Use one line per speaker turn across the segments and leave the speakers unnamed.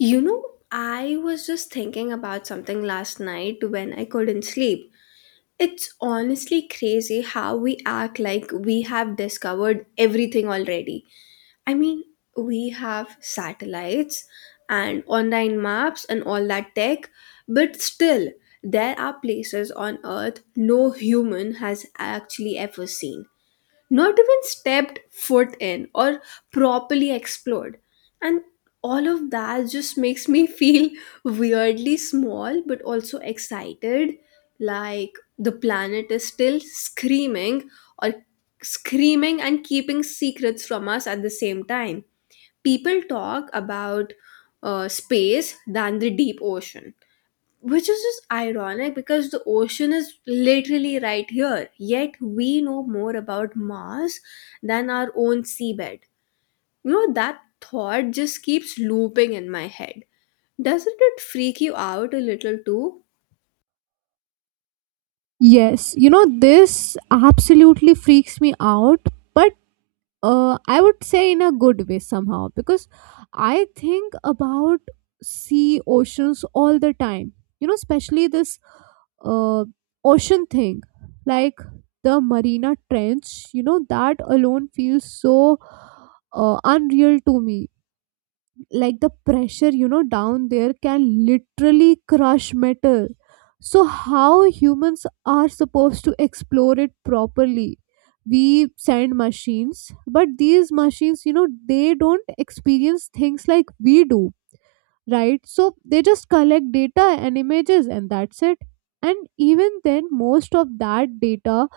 You know, I was just thinking about something last night when I couldn't sleep. It's honestly crazy how we act like we have discovered everything already. I mean, we have satellites and online maps and all that tech, but still, there are places on Earth no human has actually ever seen, not even stepped foot in or properly explored. And all of that just makes me feel weirdly small but also excited, like the planet is still screaming, or screaming and keeping secrets from us at the same time. People talk about space than the deep ocean, which is just ironic because the ocean is literally right here, yet we know more about Mars than our own seabed. You know, that thought just keeps looping in my head. Doesn't it freak you out a little too?
Yes, this absolutely freaks me out, but I would say in a good way somehow because I think about sea oceans all the time, especially this uh, ocean thing. Like the Marina Trench, that alone feels so unreal to me. Like the pressure down there can literally crush metal. So how humans are supposed to explore it properly? We send machines, but these machines they don't experience things like we do, right? So they just collect data and images, and that's it. And even then, most of that data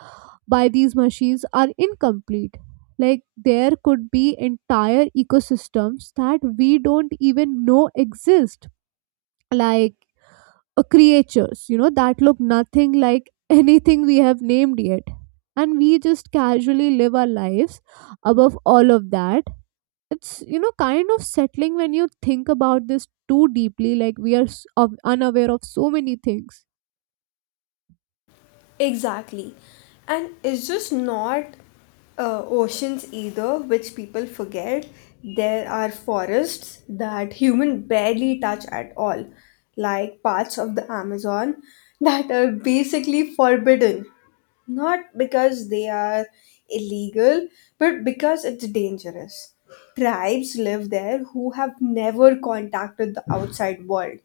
by these machines are incomplete. Like there could be entire ecosystems that we don't even know exist. Like creatures that look nothing like anything we have named yet. And we just casually live our lives above all of that. It's kind of settling when you think about this too deeply. Like we are unaware of so many things.
Exactly. And it's just not oceans either, which people forget. There are forests that human barely touch at all, like parts of the Amazon that are basically forbidden. Not because they are illegal, but because it's dangerous. Tribes live there who have never contacted the outside world.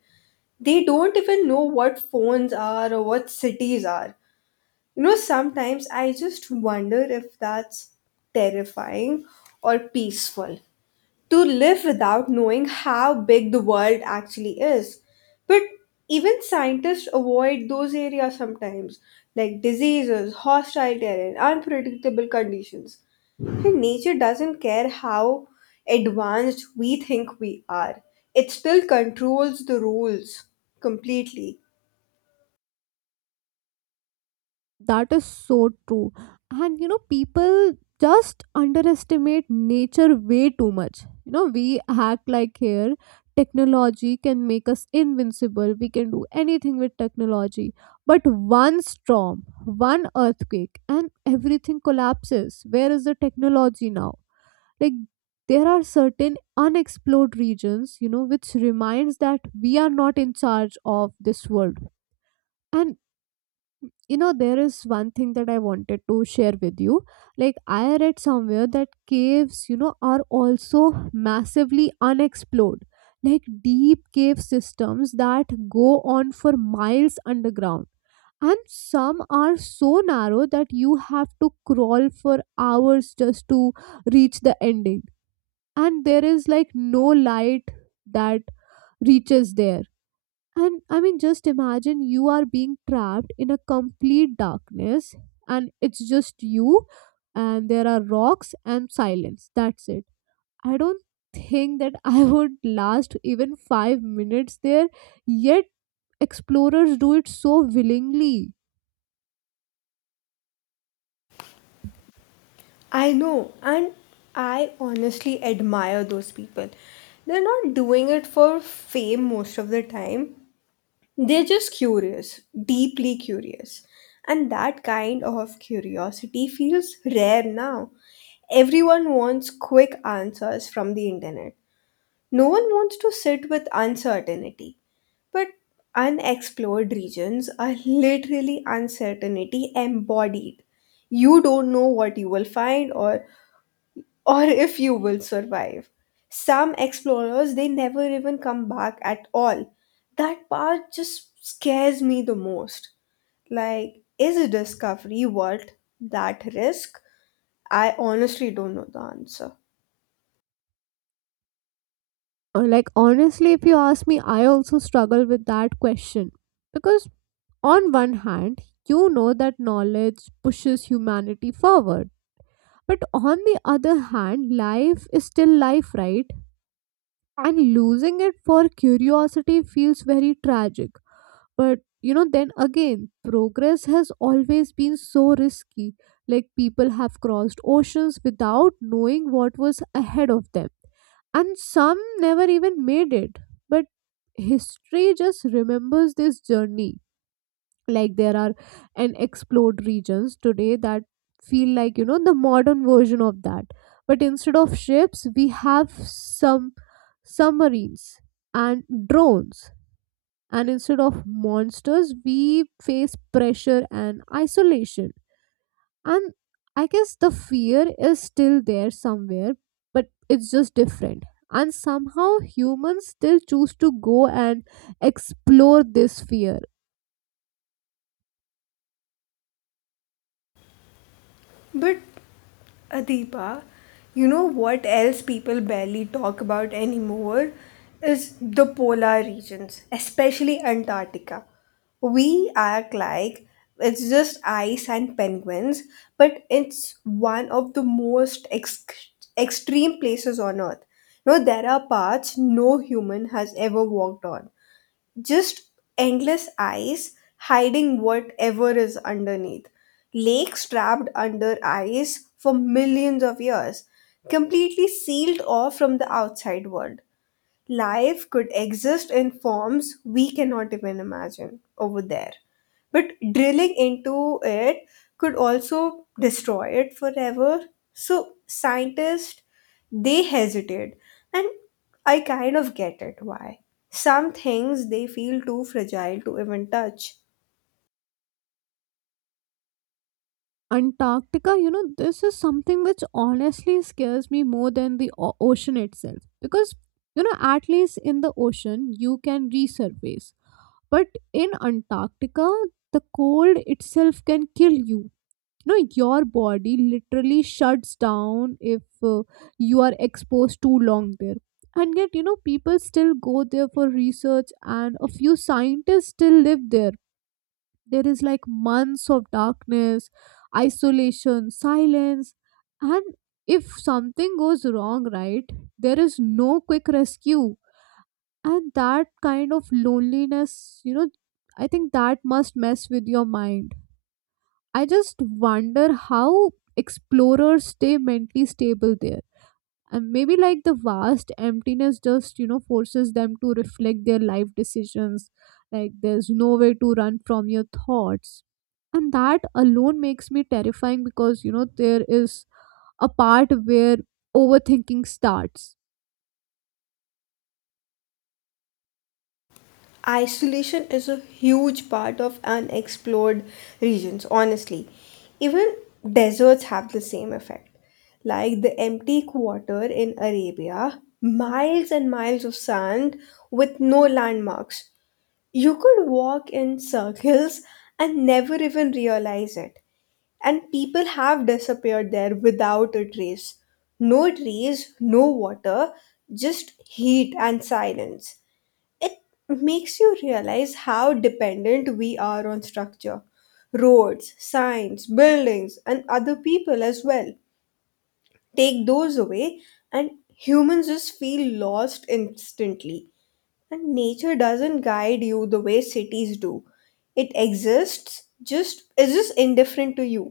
They don't even know what phones are or what cities are. You know, sometimes I just wonder if that's terrifying or peaceful, to live without knowing how big the world actually is. But even scientists avoid those areas sometimes, like diseases, hostile terrain, unpredictable conditions. And nature doesn't care how advanced we think we are, it still controls the rules completely.
That is so true. And people just underestimate nature way too much. We act like here technology can make us invincible. We can do anything with technology. But one storm, one earthquake, and everything collapses. Where is the technology now? Like, there are certain unexplored regions, which reminds that we are not in charge of this world. And there is one thing that I wanted to share with you. Like I read somewhere that caves are also massively unexplored. Like deep cave systems that go on for miles underground, and some are so narrow that you have to crawl for hours just to reach the ending. And there is like no light that reaches there. And I mean, just imagine you are being trapped in a complete darkness, and it's just you, and there are rocks and silence. That's it. I don't think that I would last even 5 minutes there, yet, explorers do it so willingly.
I know, and I honestly admire those people. They're not doing it for fame most of the time. They're just curious, deeply curious. And that kind of curiosity feels rare now. Everyone wants quick answers from the internet. No one wants to sit with uncertainty. But unexplored regions are literally uncertainty embodied. You don't know what you will find, or if you will survive. Some explorers, they never even come back at all. That part just scares me the most. Like, is a discovery worth that risk? I honestly don't know the answer.
Like, honestly, if you ask me, I also struggle with that question because, on one hand, you know that knowledge pushes humanity forward. But on the other hand, life is still life, right? And losing it for curiosity feels very tragic. But then again, progress has always been so risky. Like people have crossed oceans without knowing what was ahead of them. And some never even made it. But history just remembers this journey. Like there are and explored regions today that feel like the modern version of that, but instead of ships we have some submarines and drones, and instead of monsters we face pressure and isolation. And I guess the fear is still there somewhere, but it's just different, and somehow humans still choose to go and explore this fear.
But Adipa, you know what else people barely talk about anymore is the polar regions, especially Antarctica. We act like it's just ice and penguins, but it's one of the most extreme places on Earth. You know, there are paths no human has ever walked on, just endless ice hiding whatever is underneath. Lakes trapped under ice for millions of years, completely sealed off from the outside world. Life could exist in forms we cannot even imagine over there. But drilling into it could also destroy it forever. So scientists, they hesitate, and I kind of get it why. Some things they feel too fragile to even touch.
Antarctica, this is something which honestly scares me more than the ocean itself, because, at least in the ocean, you can resurface. But in Antarctica, the cold itself can kill you. Your body literally shuts down if you are exposed too long there. And yet, people still go there for research, and a few scientists still live there. There is like months of darkness, isolation, silence. And if something goes wrong, right, there is no quick rescue. And that kind of loneliness, you know I think that must mess with your mind. I just wonder how explorers stay mentally stable there. And maybe like the vast emptiness just forces them to reflect their life decisions. Like there's no way to run from your thoughts. And that alone makes me terrifying because there is a part where overthinking starts.
Isolation is a huge part of unexplored regions, honestly. Even deserts have the same effect, like the Empty Quarter in Arabia, miles and miles of sand with no landmarks. You could walk in circles and never even realize it, and people have disappeared there without a trace. No trees, no water, just heat and silence. It makes you realize how dependent we are on structure: roads, signs, buildings, and other people as well. Take those away, and humans just feel lost instantly. And nature doesn't guide you the way cities do. It exists, just is just indifferent to you.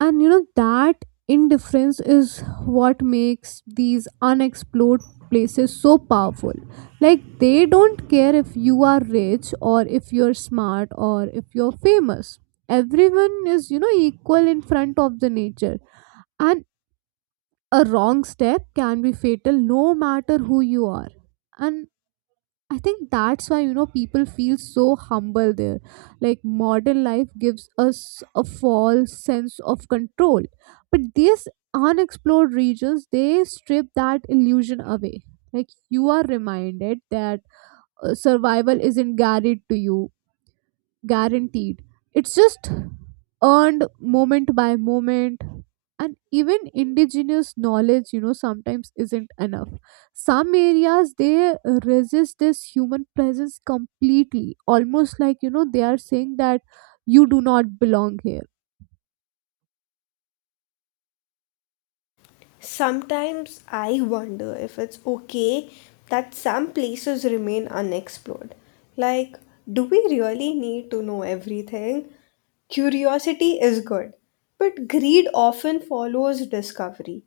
And that indifference is what makes these unexplored places so powerful. Like they don't care if you are rich or if you're smart or if you're famous. Everyone is equal in front of the nature. And a wrong step can be fatal no matter who you are. And I think that's why people feel so humble there. Like modern life gives us a false sense of control, but these unexplored regions they strip that illusion away. Like you are reminded that survival isn't guaranteed to you guaranteed. It's just earned moment by moment. And even indigenous knowledge, sometimes isn't enough. Some areas they resist this human presence completely, almost like they are saying that you do not belong here.
Sometimes I wonder if it's okay that some places remain unexplored. Like, do we really need to know everything? Curiosity is good, but greed often follows discovery.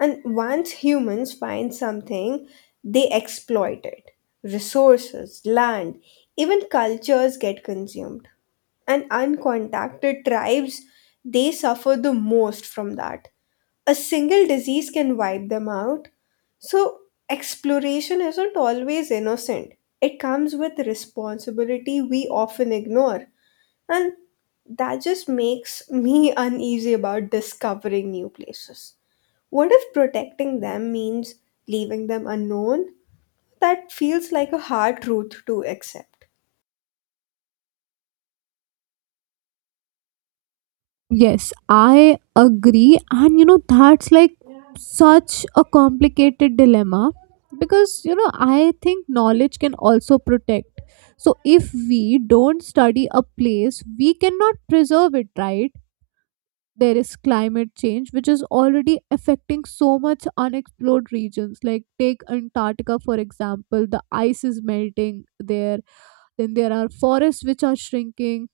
And once humans find something, they exploit it. Resources, land, even cultures get consumed. And uncontacted tribes, they suffer the most from that. A single disease can wipe them out. So, exploration isn't always innocent, it comes with responsibility we often ignore. And that just makes me uneasy about discovering new places. What if protecting them means leaving them unknown? That feels like a hard truth to accept.
Yes, I agree. And that's like such a complicated dilemma because I think knowledge can also protect. So, if we don't study a place, we cannot preserve it, right? There is climate change, which is already affecting so much unexplored regions. Like, take Antarctica, for example, the ice is melting there. Then there are forests which are shrinking,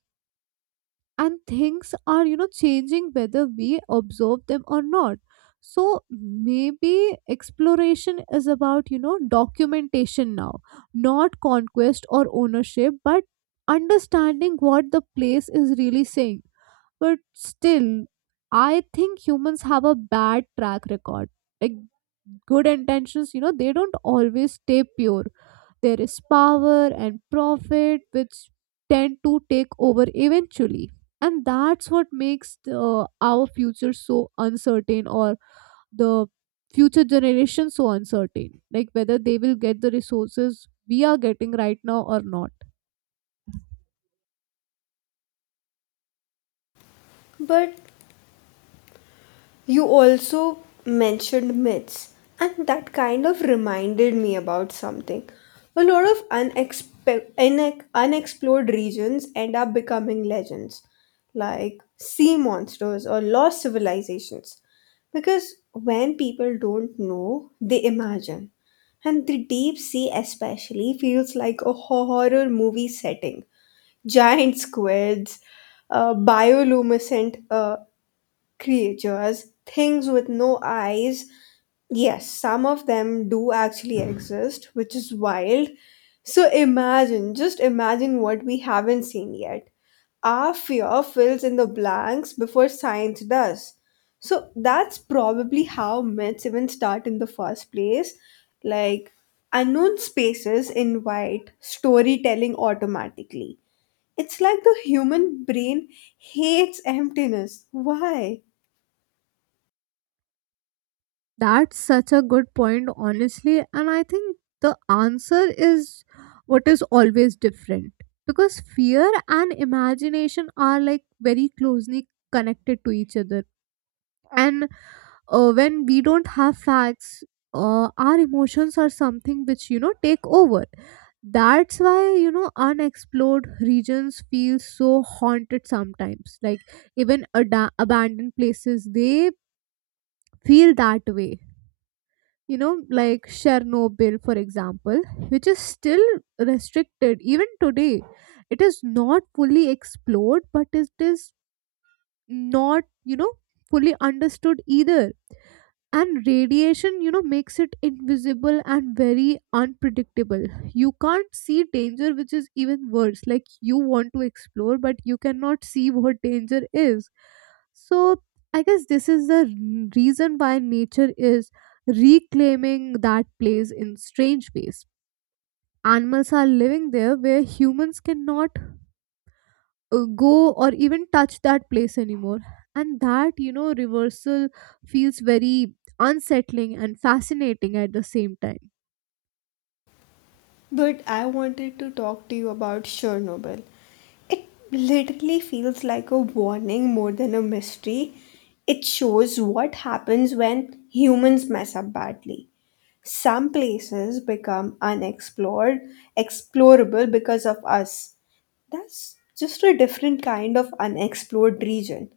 and things are changing whether we observe them or not. So maybe exploration is about documentation now, not conquest or ownership, but understanding what the place is really saying. But still, I think humans have a bad track record. Like good intentions, they don't always stay pure. There is power and profit which tend to take over eventually. And that's what makes our future so uncertain, or the future generation so uncertain. Like whether they will get the resources we are getting right now or not.
But you also mentioned myths, and that kind of reminded me about something. A lot of unexplored regions end up becoming legends, like sea monsters or lost civilizations. Because when people don't know, they imagine. And the deep sea, especially, feels like a horror movie setting. Giant squids, bioluminescent creatures, things with no eyes. Yes, some of them do actually exist, which is wild. So imagine, just imagine what we haven't seen yet. Our fear fills in the blanks before science does. So that's probably how myths even start in the first place. Like, unknown spaces invite storytelling automatically. It's like the human brain hates emptiness. Why?
That's such a good point, honestly. And I think the answer is what is always different. Because fear and imagination are like very closely connected to each other. And when we don't have facts, our emotions are something which, take over. That's why, unexplored regions feel so haunted sometimes. Like even abandoned places, they feel that way. You know like Chernobyl, for example, which is still restricted even today. It is not fully explored, but it is not fully understood either. And radiation makes it invisible and very unpredictable. You can't see danger which is even worse. Like you want to explore but you cannot see what danger is. So I guess this is the reason why nature is reclaiming that place in strange ways. Animals are living there where humans cannot go or even touch that place anymore. And that, reversal feels very unsettling and fascinating at the same time.
But I wanted to talk to you about Chernobyl. It literally feels like a warning more than a mystery. It shows what happens when humans mess up badly. Some places become explorable because of us. That's just a different kind of unexplored region,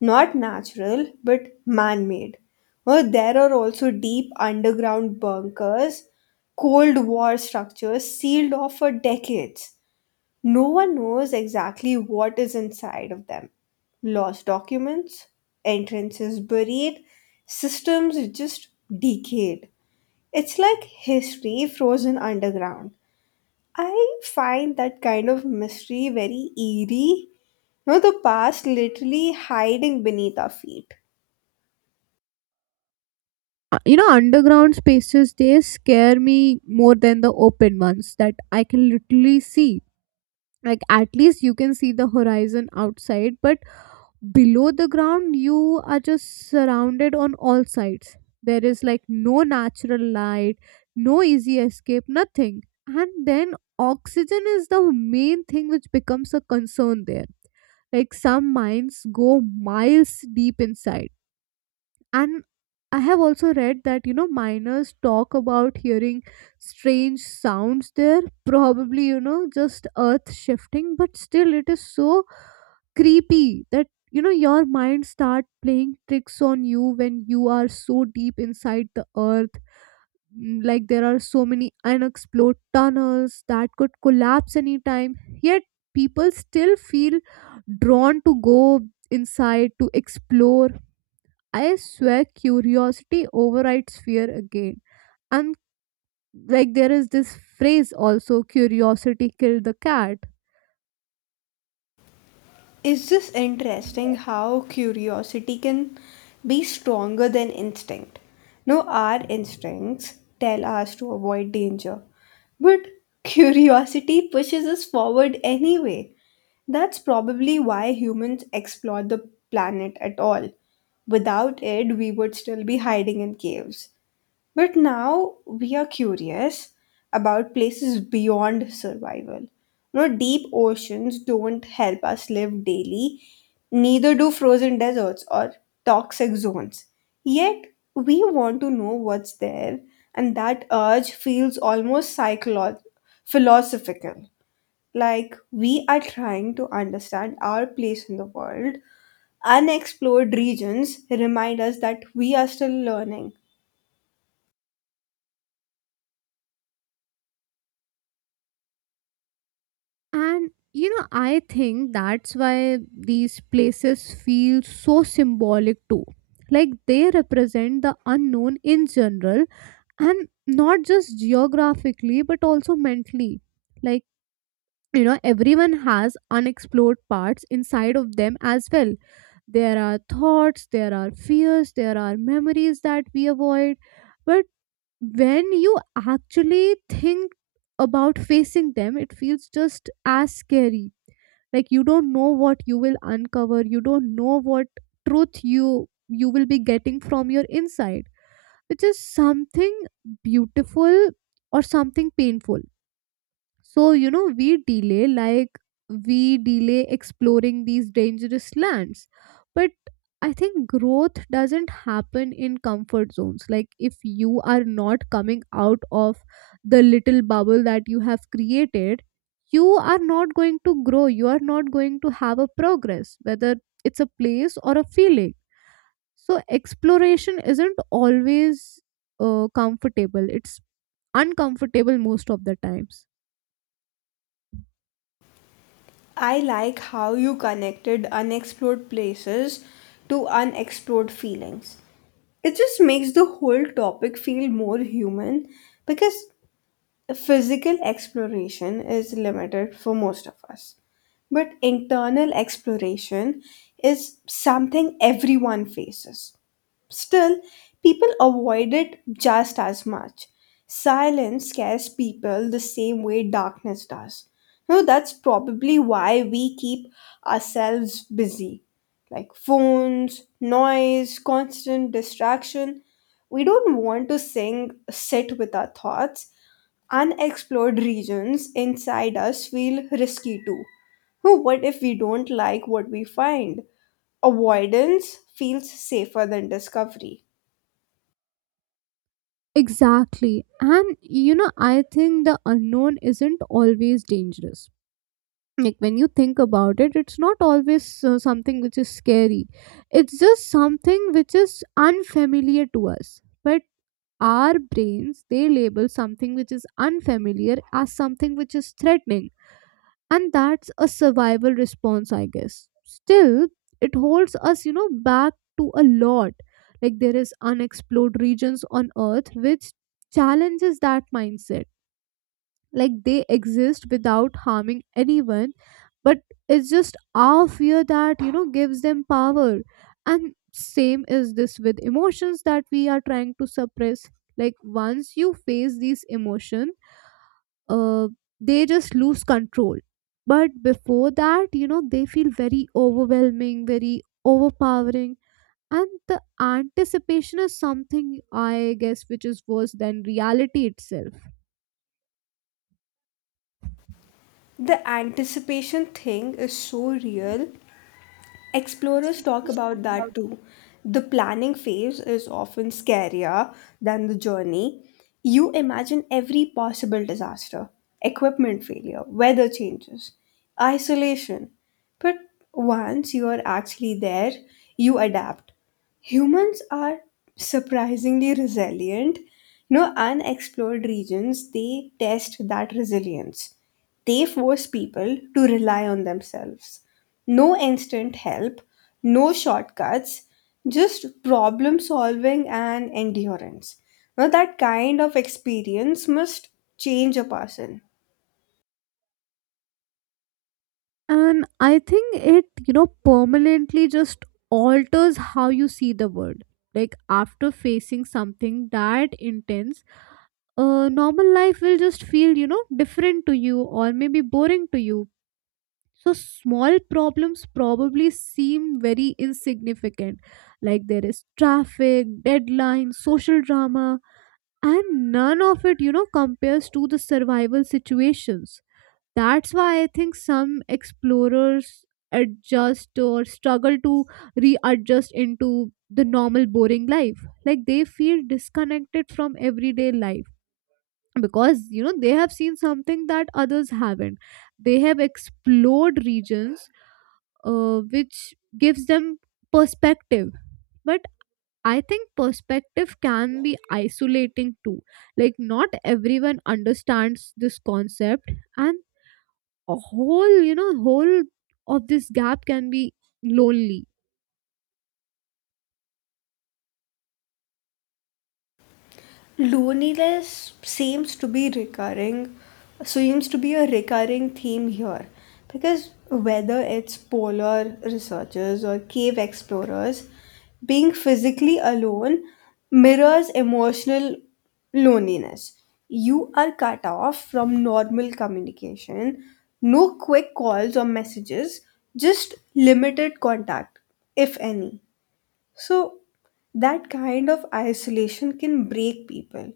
not natural but man made. Well, there are also deep underground bunkers, Cold War structures sealed off for decades. No one knows exactly what is inside of them. Lost documents, entrances buried, systems just decayed. It's like history frozen underground. I find that kind of mystery very eerie. You know, the past literally hiding beneath our feet.
Underground spaces, they scare me more than the open ones that I can literally see. Like, at least you can see the horizon outside, but below the ground you are just surrounded on all sides. There is like no natural light, no easy escape, nothing. And then oxygen is the main thing which becomes a concern there. Like some mines go miles deep inside. And I have also read that miners talk about hearing strange sounds there, probably just earth shifting. But still it is so creepy that your mind start playing tricks on you when you are so deep inside the earth. Like there are so many unexplored tunnels that could collapse anytime, yet people still feel drawn to go inside to explore. I swear curiosity overrides fear again. And like there is this phrase also, curiosity killed the cat.
Is this interesting how curiosity can be stronger than instinct? No, our instincts tell us to avoid danger, but curiosity pushes us forward anyway. That's probably why humans explore the planet at all. Without it, we would still be hiding in caves. But now we are curious about places beyond survival. You know, deep oceans don't help us live daily, neither do frozen deserts or toxic zones. Yet we want to know what's there, and that urge feels almost philosophical. Like we are trying to understand our place in the world. Unexplored regions remind us that we are still learning.
And I think that's why these places feel so symbolic too. Like they represent the unknown in general, and not just geographically but also mentally. Like, everyone has unexplored parts inside of them as well. There are thoughts, there are fears, there are memories that we avoid. But when you actually think about facing them, it feels just as scary. Like you don't know what you will uncover, you don't know what truth you will be getting from your inside, which is something beautiful or something painful. So, we delay, like, we delay exploring these dangerous lands. But I think growth doesn't happen in comfort zones. Like, if you are not coming out of the little bubble that you have created, you are not going to grow. You are not going to have a progress, whether it's a place or a feeling. So exploration isn't always comfortable, it's uncomfortable most of the times.
I like how you connected unexplored places to unexplored feelings. It just makes the whole topic feel more human because physical exploration is limited for most of us. But internal exploration is something everyone faces. Still, people avoid it just as much. Silence scares people the same way darkness does. No, that's probably why we keep ourselves busy. Like phones, noise, constant distraction. We don't want to sit with our thoughts. Unexplored regions inside us feel risky too. No, what if we don't like what we find? Avoidance feels safer than discovery.
Exactly. And I think the unknown isn't always dangerous. Like when you think about it, it's not always something which is scary. It's just something which is unfamiliar to us. But our brains, they label something which is unfamiliar as something which is threatening, and that's a survival response, I guess. Still, it holds us, you know, back to a lot. Like there is unexplored regions on earth which challenges that mindset. Like they exist without harming anyone, but it's just our fear that, you know, gives them power. And same is this with emotions that we are trying to suppress. Like once you face these emotion, uh, they just lose control. But before that, you know, they feel very overwhelming, very overpowering. And the anticipation is something, I guess, which is worse than reality itself.
The anticipation thing is so real. Explorers talk about that too. The planning phase is often scarier than the journey. You imagine every possible disaster: equipment failure, weather changes, isolation. But once you are actually there, you adapt. Humans are surprisingly resilient. You know, unexplored regions, they test that resilience. They force people to rely on themselves: no instant help, no shortcuts, just problem solving and endurance. Now, that kind of experience must change a person.
And I think it, you know, permanently just alters how you see the world. Like after facing something that intense, normal life will just feel, you know, different to you or maybe boring to you. So small problems probably seem very insignificant. Like there is traffic, deadlines, social drama, and none of it, you know, compares to the survival situations. That's why I think some explorers adjust or struggle to readjust into the normal boring life. Like they feel disconnected from everyday life because, you know, they have seen something that others haven't. They have explored regions, which gives them perspective. But I think perspective can be isolating too. Like, not everyone understands this concept, and a whole, whole of this gap can be lonely.
Loneliness seems to be recurring, so seems to be a recurring theme here, because whether it's polar researchers or cave explorers, being physically alone mirrors emotional loneliness. You are cut off from normal communication, no quick calls or messages, just limited contact, if any. So, that kind of isolation can break people,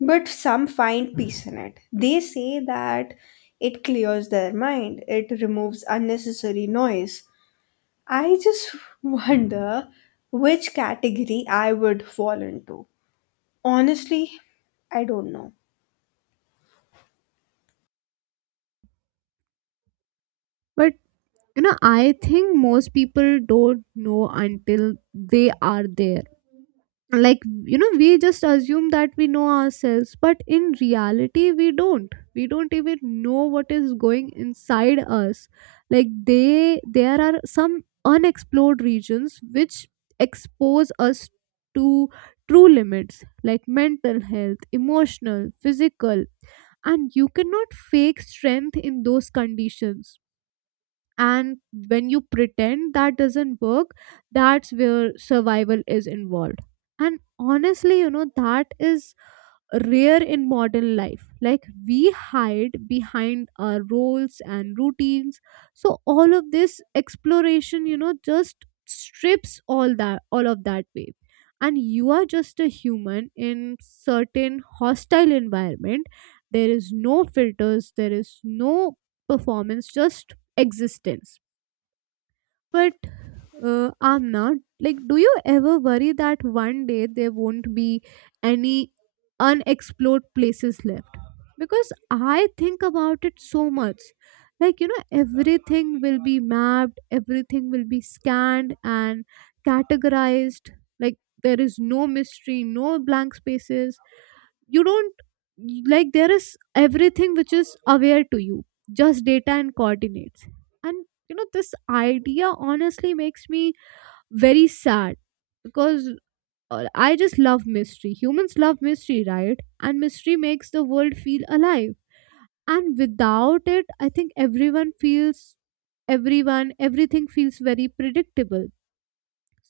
but some find peace in it. They say that it clears their mind, it removes unnecessary noise. I just wonder which category I would fall into. Honestly, I don't know.
But, you know, I think most people don't know until they are there. Like, you know, we just assume that we know ourselves, but in reality, we don't even know what is going inside us. Like they there are some unexplored regions which expose us to true limits, like mental health, emotional, physical. And you cannot fake strength in those conditions. And when you pretend, that doesn't work. That's where survival is involved. And honestly, you know, that is rare in modern life. Like we hide behind our roles and routines. So all of this exploration, you know, just strips all of that way. And you are just a human in certain hostile environment. There is no filters, there is no performance, just existence. But I'm not. Like, do you ever worry that one day there won't be any unexplored places left? Because I think about it so much. Like, you know, everything will be mapped, everything will be scanned and categorized. Like, there is no mystery, no blank spaces. You don't, like, there is everything which is aware to you, just data and coordinates. And, you know, this idea honestly makes me very sad. Because I just love mystery. Humans love mystery, right? And mystery makes the world feel alive. And without it, I think everyone everything feels very predictable.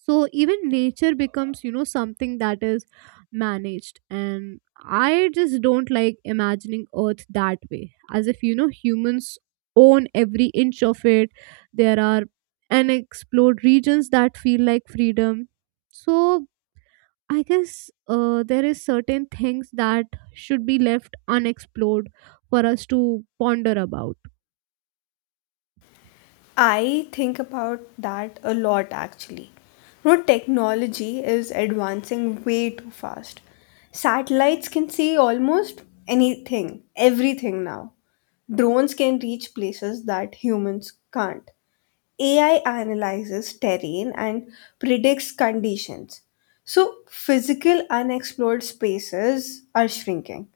So even nature becomes, you know, something that is managed. And I just don't like imagining earth that way, as if, you know, humans own every inch of it. There are unexplored regions that feel like freedom. So I guess, there is certain things that should be left unexplored for us to ponder about.
I think about that a lot actually. You know, technology is advancing way too fast. Satellites can see almost anything, everything now. Drones can reach places that humans can't. AI analyzes terrain and predicts conditions. So, physical unexplored spaces are shrinking.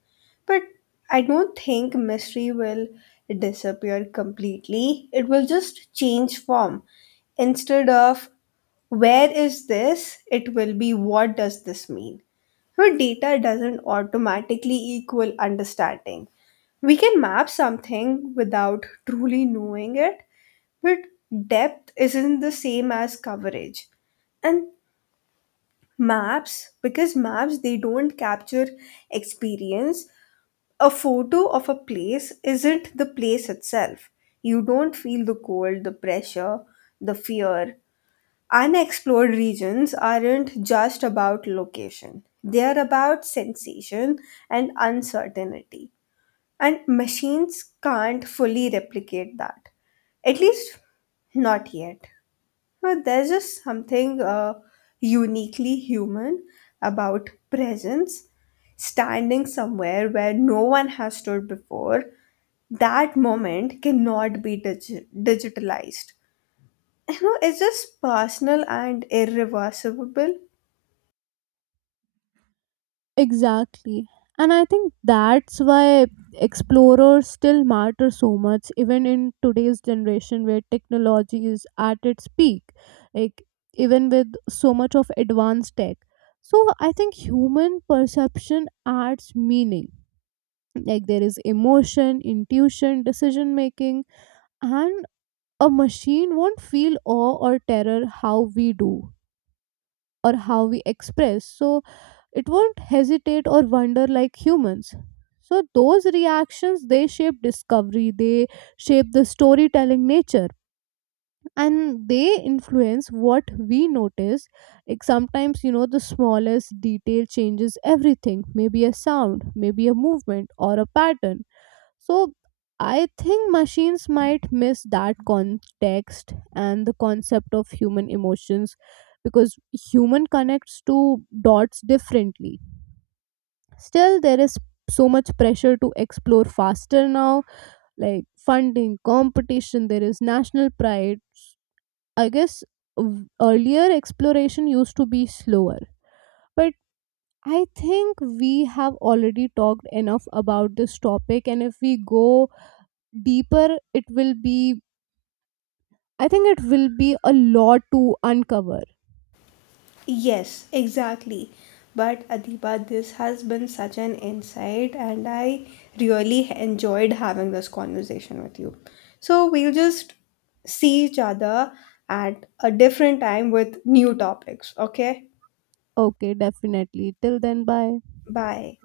But I don't think mystery will disappear completely. It will just change form. Instead of where is this, it will be what does this mean? So, data doesn't automatically equal understanding. We can map something without truly knowing it, but depth isn't the same as coverage. And maps, because maps they don't capture experience, a photo of a place isn't the place itself. You don't feel the cold, the pressure, the fear. Unexplored regions aren't just about location. They are about sensation and uncertainty. And machines can't fully replicate that. At least not yet. Now, there's just something uniquely human about presence, standing somewhere where no one has stood before. That moment cannot be digitalized. You know, it's just personal and irreversible.
Exactly. And I think that's why explorers still matter so much, even in today's generation where technology is at its peak. Like even with so much of advanced tech. So I think human perception adds meaning. Like there is emotion, intuition, decision making. And a machine won't feel awe or terror how we do or how we express. So it won't hesitate or wonder like humans. So those reactions, they shape discovery, they shape the storytelling nature, and they influence what we notice. Like sometimes, you know, the smallest detail changes everything. Maybe a sound, maybe a movement, or a pattern. So I think machines might miss that context and the concept of human emotions, because human connects to dots differently. Still, there is so much pressure to explore faster now, like funding, competition, there is national pride. I guess earlier exploration used to be slower. But I think we have already talked enough about this topic, and if we go deeper, it will be, I think it will be a lot to uncover.
Yes, exactly. But Adiba, this has been such an insight, and I really enjoyed having this conversation with you. So we'll just see each other at a different time with new topics, okay?
Okay, definitely. Till then, bye.
Bye.